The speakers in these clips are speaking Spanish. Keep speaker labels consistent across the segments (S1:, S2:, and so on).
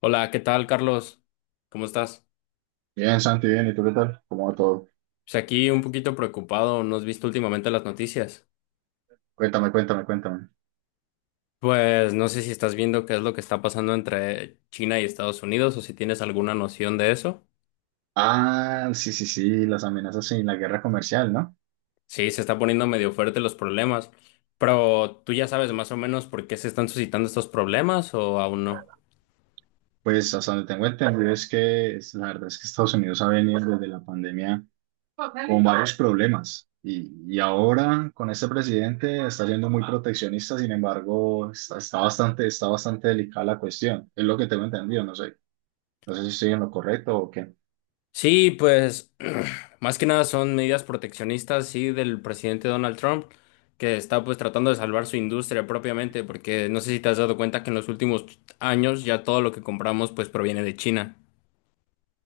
S1: Hola, ¿qué tal, Carlos? ¿Cómo estás?
S2: Bien, Santi, bien, ¿y tú qué tal? ¿Cómo va todo?
S1: Pues aquí un poquito preocupado, ¿no has visto últimamente las noticias?
S2: Cuéntame, cuéntame, cuéntame.
S1: Pues no sé si estás viendo qué es lo que está pasando entre China y Estados Unidos o si tienes alguna noción de eso.
S2: Ah, sí, sí, sí, las amenazas y la guerra comercial, ¿no?
S1: Sí, se está poniendo medio fuerte los problemas, pero ¿tú ya sabes más o menos por qué se están suscitando estos problemas o aún no?
S2: Pues hasta donde tengo entendido la verdad es que Estados Unidos ha venido desde la pandemia con varios problemas y ahora con este presidente está siendo muy proteccionista, sin embargo, está bastante delicada la cuestión, es lo que tengo entendido, no sé si estoy en lo correcto o qué.
S1: Sí, pues más que nada son medidas proteccionistas, sí, del presidente Donald Trump, que está pues tratando de salvar su industria propiamente, porque no sé si te has dado cuenta que en los últimos años ya todo lo que compramos pues proviene de China.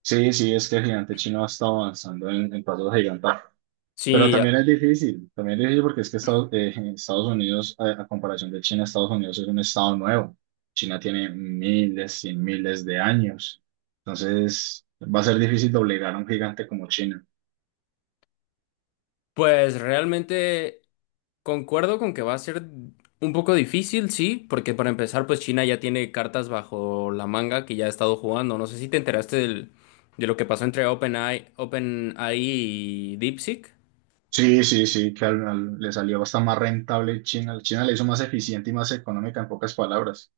S2: Sí, sí, es que el gigante chino ha estado avanzando en pasos gigantes. Pero
S1: Sí,
S2: también
S1: ya-
S2: es difícil, también es difícil porque es que Estados Unidos, a comparación de China, Estados Unidos es un estado nuevo. China tiene miles y miles de años. Entonces, va a ser difícil doblegar a un gigante como China.
S1: pues realmente concuerdo con que va a ser un poco difícil, sí, porque para empezar pues China ya tiene cartas bajo la manga que ya ha estado jugando. No sé si te enteraste de lo que pasó entre OpenAI, OpenAI y DeepSeek.
S2: Sí, sí, sí, que le salió bastante más rentable China. China le hizo más eficiente y más económica en pocas palabras.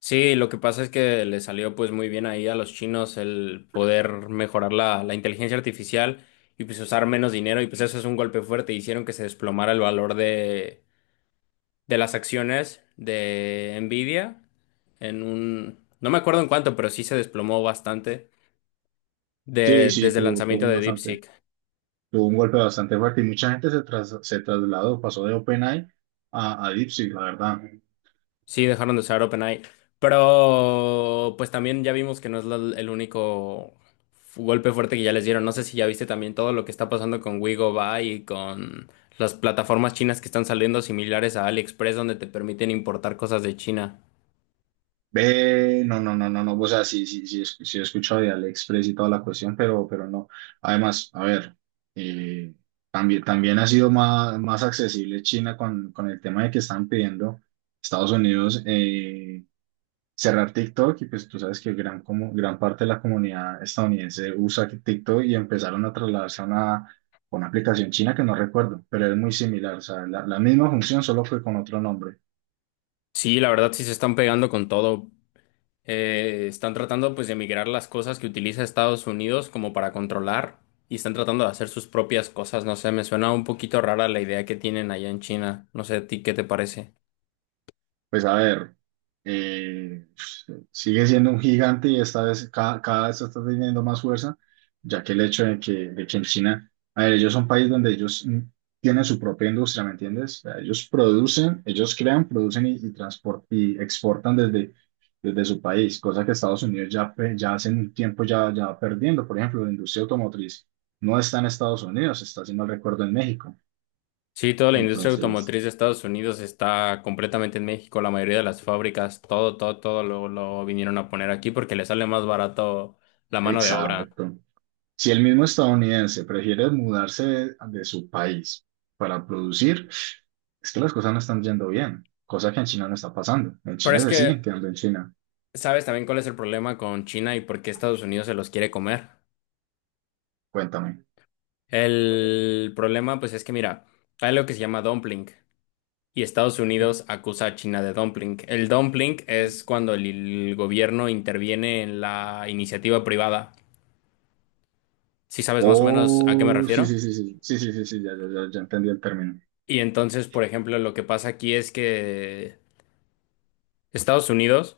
S1: Sí, lo que pasa es que le salió pues muy bien ahí a los chinos el poder mejorar la inteligencia artificial y pues usar menos dinero y pues eso es un golpe fuerte. Hicieron que se desplomara el valor de las acciones de Nvidia en un... No me acuerdo en cuánto, pero sí se desplomó bastante
S2: Sí, sí,
S1: desde el lanzamiento de DeepSeek.
S2: tuvo un golpe bastante fuerte y mucha gente se trasladó, pasó de OpenAI a DeepSeek, la verdad.
S1: Sí, dejaron de usar OpenAI. Pero pues también ya vimos que no es el único golpe fuerte que ya les dieron. No sé si ya viste también todo lo que está pasando con Wigobyte y con las plataformas chinas que están saliendo similares a AliExpress donde te permiten importar cosas de China.
S2: Ve, no, no, no, no, no, o sea, sí, sí, sí, sí he escuchado de AliExpress y toda la cuestión, pero no. Además, a ver, eh, también ha sido más accesible China con el tema de que están pidiendo Estados Unidos cerrar TikTok y pues tú sabes que gran parte de la comunidad estadounidense usa TikTok y empezaron a trasladarse a una aplicación china que no recuerdo, pero es muy similar, o sea, la misma función solo que con otro nombre.
S1: Sí, la verdad sí se están pegando con todo. Están tratando pues de migrar las cosas que utiliza Estados Unidos como para controlar y están tratando de hacer sus propias cosas. No sé, me suena un poquito rara la idea que tienen allá en China. No sé, ¿a ti qué te parece?
S2: Pues a ver, eh, sigue siendo un gigante y esta vez cada vez está teniendo más fuerza, ya que el hecho de que en China, a ver, ellos son un país donde ellos tienen su propia industria, ¿me entiendes? O sea, ellos producen, ellos crean, producen y exportan desde su país, cosa que Estados Unidos ya hace un tiempo ya va perdiendo. Por ejemplo, la industria automotriz no está en Estados Unidos, está, si no recuerdo, en México.
S1: Sí, toda la industria
S2: Entonces,
S1: automotriz de Estados Unidos está completamente en México. La mayoría de las fábricas, todo, todo, todo lo vinieron a poner aquí porque le sale más barato la mano de obra.
S2: exacto. Si el mismo estadounidense prefiere mudarse de su país para producir, es que las cosas no están yendo bien, cosa que en China no está pasando. En
S1: Pero
S2: China
S1: es
S2: se
S1: que,
S2: siguen quedando en China.
S1: ¿sabes también cuál es el problema con China y por qué Estados Unidos se los quiere comer?
S2: Cuéntame.
S1: El problema, pues es que, mira, hay lo que se llama dumpling y Estados Unidos acusa a China de dumpling. El dumpling es cuando el gobierno interviene en la iniciativa privada. ¿Sí sabes más o menos a qué me
S2: Oh, sí,
S1: refiero?
S2: sí, sí, sí, sí, sí, sí, sí, ya, ya, ya, ya entendí el término.
S1: Y entonces, por ejemplo, lo que pasa aquí es que Estados Unidos,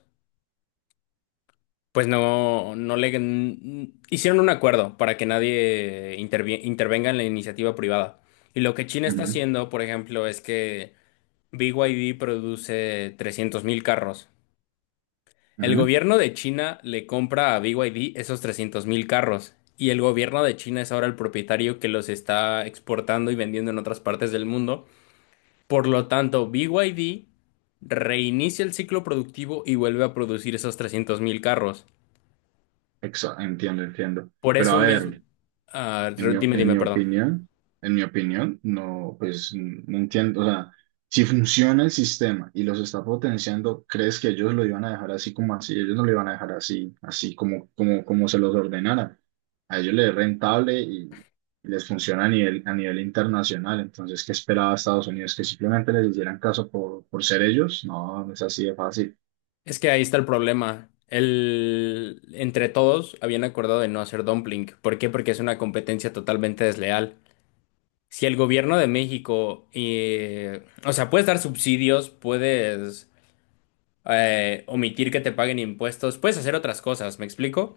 S1: pues no le hicieron un acuerdo para que nadie intervenga en la iniciativa privada. Y lo que China está
S2: Ujú,
S1: haciendo, por ejemplo, es que BYD produce 300,000 carros. El
S2: ujú.
S1: gobierno de China le compra a BYD esos 300,000 carros. Y el gobierno de China es ahora el propietario que los está exportando y vendiendo en otras partes del mundo. Por lo tanto, BYD reinicia el ciclo productivo y vuelve a producir esos 300,000 carros.
S2: Entiendo, entiendo.
S1: Por
S2: Pero
S1: eso
S2: a
S1: mismo...
S2: ver,
S1: ah,
S2: En mi,
S1: dime,
S2: en
S1: dime,
S2: mi
S1: perdón.
S2: opinión, en mi opinión, no, pues no entiendo, o sea, si funciona el sistema y los está potenciando, ¿crees que ellos lo iban a dejar así como así? Ellos no lo iban a dejar así como, como se los ordenara. A ellos les es rentable y les funciona a nivel internacional. Entonces, ¿qué esperaba Estados Unidos? ¿Que simplemente les hicieran caso por ser ellos? No, no es así de fácil.
S1: Es que ahí está el problema. El... Entre todos habían acordado de no hacer dumpling. ¿Por qué? Porque es una competencia totalmente desleal. Si el gobierno de México, o sea, puedes dar subsidios, puedes omitir que te paguen impuestos, puedes hacer otras cosas, ¿me explico?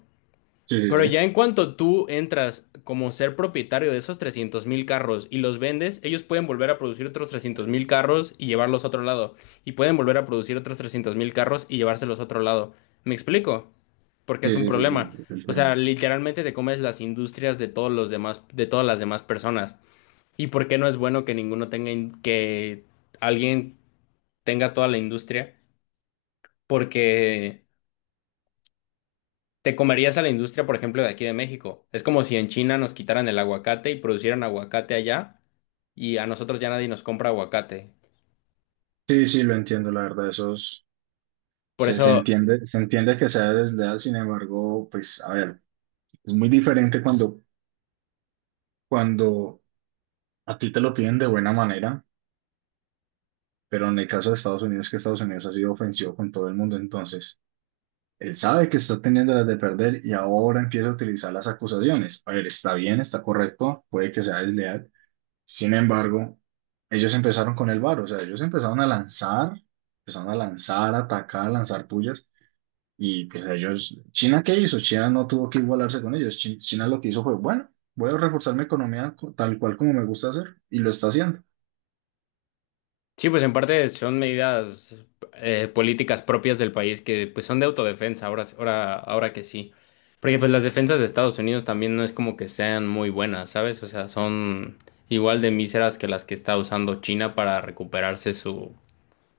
S2: Sí, sí,
S1: Pero
S2: sí.
S1: ya en cuanto tú entras como ser propietario de esos 300,000 carros y los vendes, ellos pueden volver a producir otros 300,000 carros y llevarlos a otro lado. Y pueden volver a producir otros 300,000 carros y llevárselos a otro lado. ¿Me explico? Porque es
S2: Sí,
S1: un
S2: sí, sí, sí, sí,
S1: problema.
S2: lo
S1: O sea,
S2: entiendo.
S1: literalmente te comes las industrias de todos los demás, de todas las demás personas. ¿Y por qué no es bueno que ninguno tenga, que alguien tenga toda la industria? Porque... ¿te comerías a la industria, por ejemplo, de aquí de México? Es como si en China nos quitaran el aguacate y producieran aguacate allá y a nosotros ya nadie nos compra aguacate.
S2: Sí, sí, lo entiendo, la verdad. Esos,
S1: Por
S2: Se, se
S1: eso,
S2: entiende, se entiende que sea desleal, sin embargo, pues a ver, es muy diferente cuando a ti te lo piden de buena manera, pero en el caso de Estados Unidos, que Estados Unidos ha sido ofensivo con todo el mundo, entonces él sabe que está teniendo las de perder y ahora empieza a utilizar las acusaciones. A ver, está bien, está correcto, puede que sea desleal, sin embargo, ellos empezaron con el VAR, o sea, ellos empezaron a lanzar, a atacar, a lanzar pullas. Y pues ellos, ¿China qué hizo? China no tuvo que igualarse con ellos. China lo que hizo fue, bueno, voy a reforzar mi economía tal cual como me gusta hacer y lo está haciendo.
S1: sí, pues en parte son medidas políticas propias del país que pues son de autodefensa, ahora, ahora, ahora que sí. Porque pues las defensas de Estados Unidos también no es como que sean muy buenas, ¿sabes? O sea, son igual de míseras que las que está usando China para recuperarse su...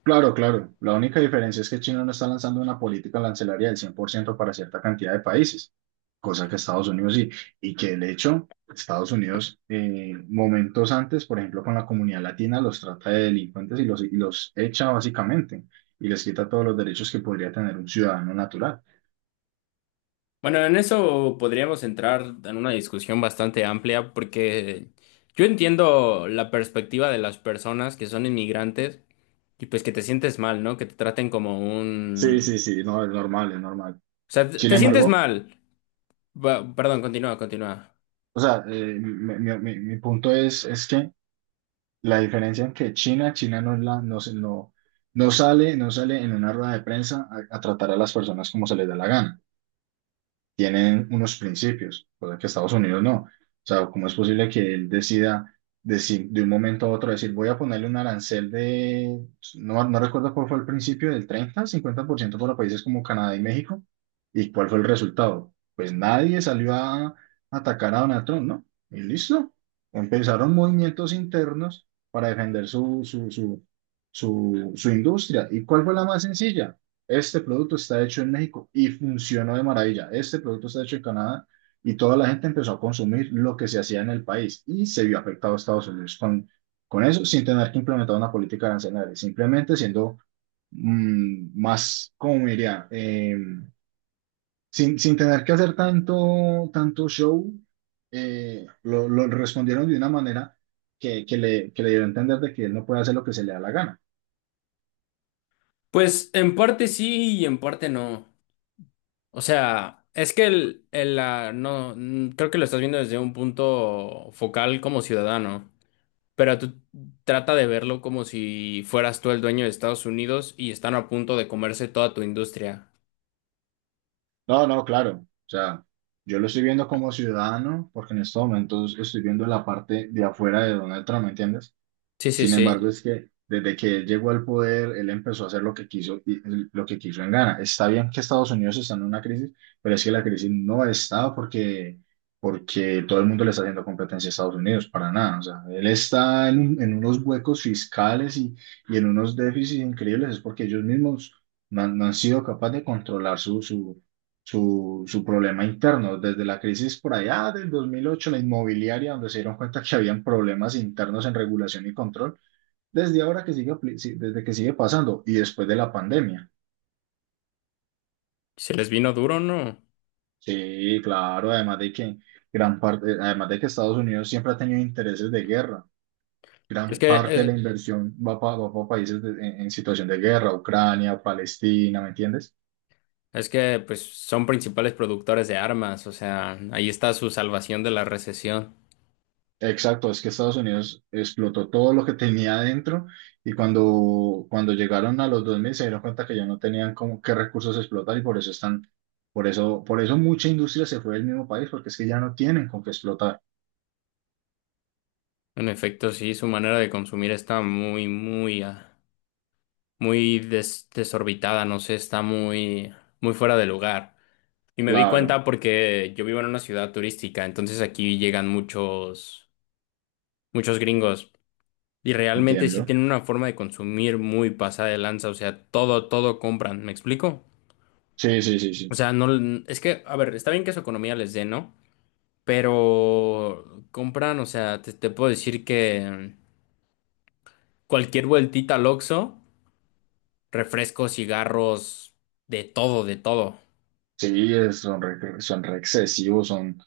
S2: Claro, claro. La única diferencia es que China no está lanzando una política arancelaria del 100% para cierta cantidad de países, cosa que Estados Unidos sí. Y que el hecho, Estados Unidos, momentos antes, por ejemplo, con la comunidad latina, los trata de delincuentes y los echa básicamente y les quita todos los derechos que podría tener un ciudadano natural.
S1: Bueno, en eso podríamos entrar en una discusión bastante amplia porque yo entiendo la perspectiva de las personas que son inmigrantes y pues que te sientes mal, ¿no? Que te traten como
S2: Sí,
S1: un...
S2: sí, sí, no, es normal, es normal.
S1: O sea, te,
S2: Sin
S1: te sientes
S2: embargo,
S1: mal. Perdón, continúa, continúa.
S2: o sea, mi punto es que la diferencia en que China no, es la, no, se- no, no sale en una rueda de prensa a tratar a las personas como se les da la gana. Tienen unos principios, cosa que Estados Unidos no. O sea, ¿cómo es posible que él decida decir, de un momento a otro decir, voy a ponerle un arancel de, no, no recuerdo cuál fue el principio, del 30, 50% para países como Canadá y México? ¿Y cuál fue el resultado? Pues nadie salió a atacar a Donald Trump, ¿no? Y listo. Empezaron movimientos internos para defender su industria. ¿Y cuál fue la más sencilla? Este producto está hecho en México y funcionó de maravilla. Este producto está hecho en Canadá y toda la gente empezó a consumir lo que se hacía en el país y se vio afectado a Estados Unidos con eso, sin tener que implementar una política arancelaria, simplemente siendo más, cómo diría, sin tener que hacer tanto show, lo respondieron de una manera que le dio a entender de que él no puede hacer lo que se le da la gana.
S1: Pues en parte sí y en parte no. O sea, es que no, creo que lo estás viendo desde un punto focal como ciudadano. Pero tú trata de verlo como si fueras tú el dueño de Estados Unidos y están a punto de comerse toda tu industria.
S2: No, no, claro. O sea, yo lo estoy viendo como ciudadano porque en estos momentos estoy viendo la parte de afuera de Donald Trump, ¿me entiendes?
S1: Sí, sí,
S2: Sin
S1: sí.
S2: embargo, es que desde que él llegó al poder, él empezó a hacer lo que quiso y lo que quiso en Ghana. Está bien que Estados Unidos está en una crisis, pero es que la crisis no está porque todo el mundo le está haciendo competencia a Estados Unidos, para nada. O sea, él está en unos huecos fiscales y en unos déficits increíbles, es porque ellos mismos no han sido capaces de controlar su problema interno. Desde la crisis por allá del 2008, la inmobiliaria, donde se dieron cuenta que habían problemas internos en regulación y control, desde ahora que sigue, sí, desde que sigue pasando y después de la pandemia.
S1: Se les vino duro, ¿no?
S2: Sí, claro, además de que Estados Unidos siempre ha tenido intereses de guerra.
S1: Es
S2: Gran
S1: que,
S2: parte de
S1: eh,
S2: la inversión va para países en situación de guerra, Ucrania, Palestina, ¿me entiendes?
S1: es que, pues, son principales productores de armas. O sea, ahí está su salvación de la recesión.
S2: Exacto, es que Estados Unidos explotó todo lo que tenía adentro y cuando llegaron a los 2000 se dieron cuenta que ya no tenían como qué recursos explotar y por eso están, por eso mucha industria se fue del mismo país porque es que ya no tienen con qué explotar.
S1: En efecto, sí, su manera de consumir está muy, muy, muy desorbitada. No sé, está muy, muy fuera de lugar. Y me di
S2: Claro,
S1: cuenta porque yo vivo en una ciudad turística, entonces aquí llegan muchos, muchos gringos. Y realmente sí
S2: entiendo.
S1: tienen una forma de consumir muy pasada de lanza, o sea, todo, todo compran, ¿me explico?
S2: Sí, sí, sí,
S1: O
S2: sí.
S1: sea, no, es que, a ver, está bien que su economía les dé, ¿no? Pero compran, o sea, te puedo decir que cualquier vueltita al Oxxo, refrescos, cigarros, de todo, de todo.
S2: Sí, son re excesivos,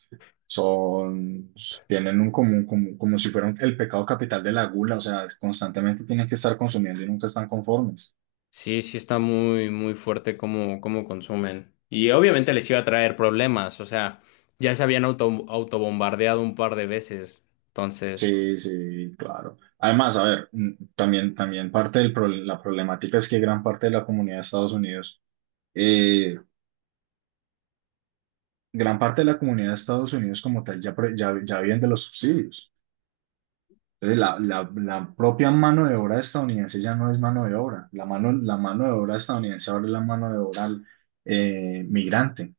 S2: son, tienen un común, como si fueran el pecado capital de la gula, o sea, constantemente tienen que estar consumiendo y nunca están conformes.
S1: Sí, sí está muy, muy fuerte cómo consumen. Y obviamente les iba a traer problemas, o sea, ya se habían autobombardeado un par de veces, entonces...
S2: Sí, sí, claro. Además, a ver, también parte de la problemática es que gran parte de la comunidad de Estados Unidos, eh, gran parte de la comunidad de Estados Unidos como tal ya viven de los subsidios. Entonces, la propia mano de obra estadounidense ya no es mano de obra. La mano de obra estadounidense ahora es la mano de obra migrante.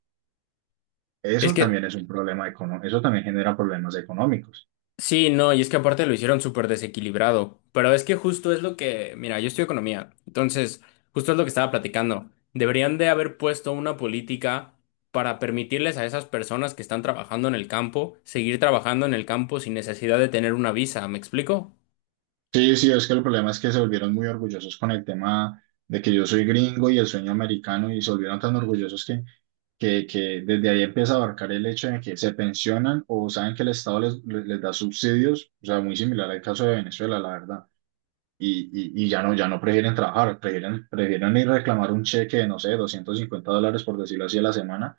S1: Es
S2: Eso
S1: que...
S2: también es un problema económico, eso también genera problemas económicos.
S1: Sí, no, y es que aparte lo hicieron súper desequilibrado, pero es que justo es lo que, mira, yo estudio economía, entonces justo es lo que estaba platicando. Deberían de haber puesto una política para permitirles a esas personas que están trabajando en el campo seguir trabajando en el campo sin necesidad de tener una visa, ¿me explico?
S2: Sí, sí, es que el problema es que se volvieron muy orgullosos con el tema de que yo soy gringo y el sueño americano y se volvieron tan orgullosos que, que desde ahí empieza a abarcar el hecho de que se pensionan o saben que el Estado les da subsidios, o sea, muy similar al caso de Venezuela, la verdad y ya no prefieren trabajar, prefieren ir a reclamar un cheque de, no sé, $250, por decirlo así, a la semana,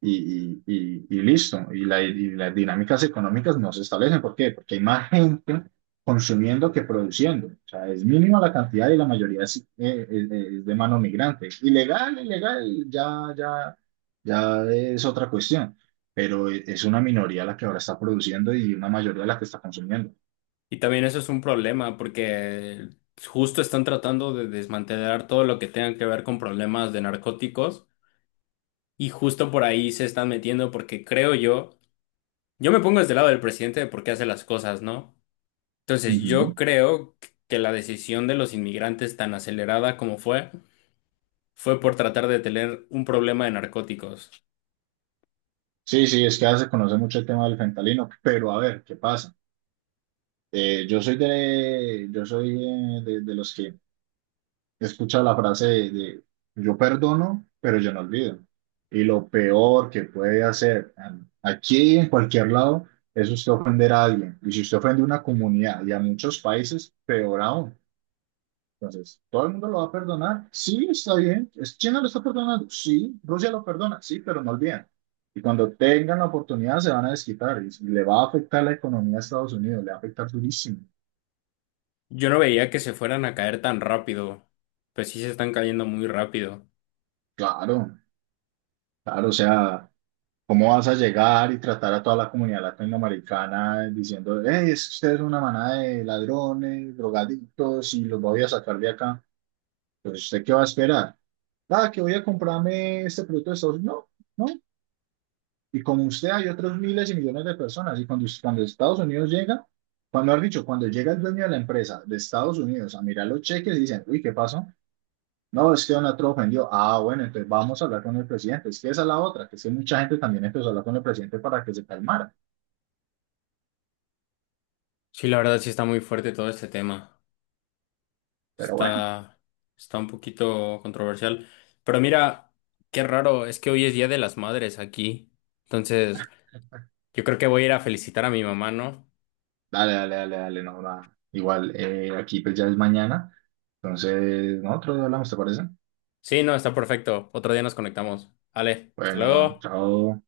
S2: y listo. Y las dinámicas económicas no se establecen. ¿Por qué? Porque hay más gente consumiendo que produciendo. O sea, es mínima la cantidad y la mayoría es de mano migrante. Ilegal, ilegal, ya, ya, ya es otra cuestión. Pero es una minoría la que ahora está produciendo y una mayoría la que está consumiendo.
S1: Y también eso es un problema porque justo están tratando de desmantelar todo lo que tenga que ver con problemas de narcóticos. Y justo por ahí se están metiendo porque creo yo... Yo me pongo desde el lado del presidente de por qué hace las cosas, ¿no? Entonces, yo
S2: Ujú.
S1: creo que la decisión de los inmigrantes tan acelerada como fue, fue por tratar de tener un problema de narcóticos.
S2: Sí, sí, es que ya se conoce mucho el tema del fentanilo, pero a ver, ¿qué pasa? De los que escucha la frase de, yo perdono, pero yo no olvido. Y lo peor que puede hacer aquí y en cualquier lado es usted ofender a alguien. Y si usted ofende a una comunidad y a muchos países, peor aún. Entonces, ¿todo el mundo lo va a perdonar? Sí, está bien. ¿China lo está perdonando? Sí. ¿Rusia lo perdona? Sí, pero no olviden. Y cuando tengan la oportunidad se van a desquitar y le va a afectar la economía a Estados Unidos, le va a afectar durísimo.
S1: Yo no veía que se fueran a caer tan rápido. Pues sí se están cayendo muy rápido.
S2: Claro, claro, o sea, ¿cómo vas a llegar y tratar a toda la comunidad latinoamericana diciendo, hey, es que usted es una manada de ladrones, drogadictos y los voy a sacar de acá? Pues, ¿usted qué va a esperar? Ah, que voy a comprarme este producto de Estados Unidos. No, no. Y como usted hay otros miles y millones de personas. Y cuando Estados Unidos llega, cuando han dicho, cuando llega el dueño de la empresa de Estados Unidos a mirar los cheques y dicen, uy, ¿qué pasó? No, es que Donald Trump ofendió. Ah, bueno, entonces vamos a hablar con el presidente. Es que esa es la otra, que es que mucha gente también empezó a hablar con el presidente para que se calmara.
S1: Sí, la verdad sí está muy fuerte todo este tema.
S2: Pero bueno,
S1: Está, está un poquito controversial. Pero mira, qué raro, es que hoy es Día de las Madres aquí. Entonces, yo creo que voy a ir a felicitar a mi mamá, ¿no?
S2: dale, dale, dale, dale, no, va. Igual aquí pues ya es mañana. Entonces, nosotros hablamos, ¿te parece?
S1: Sí, no, está perfecto. Otro día nos conectamos. Vale, hasta
S2: Bueno,
S1: luego.
S2: chao.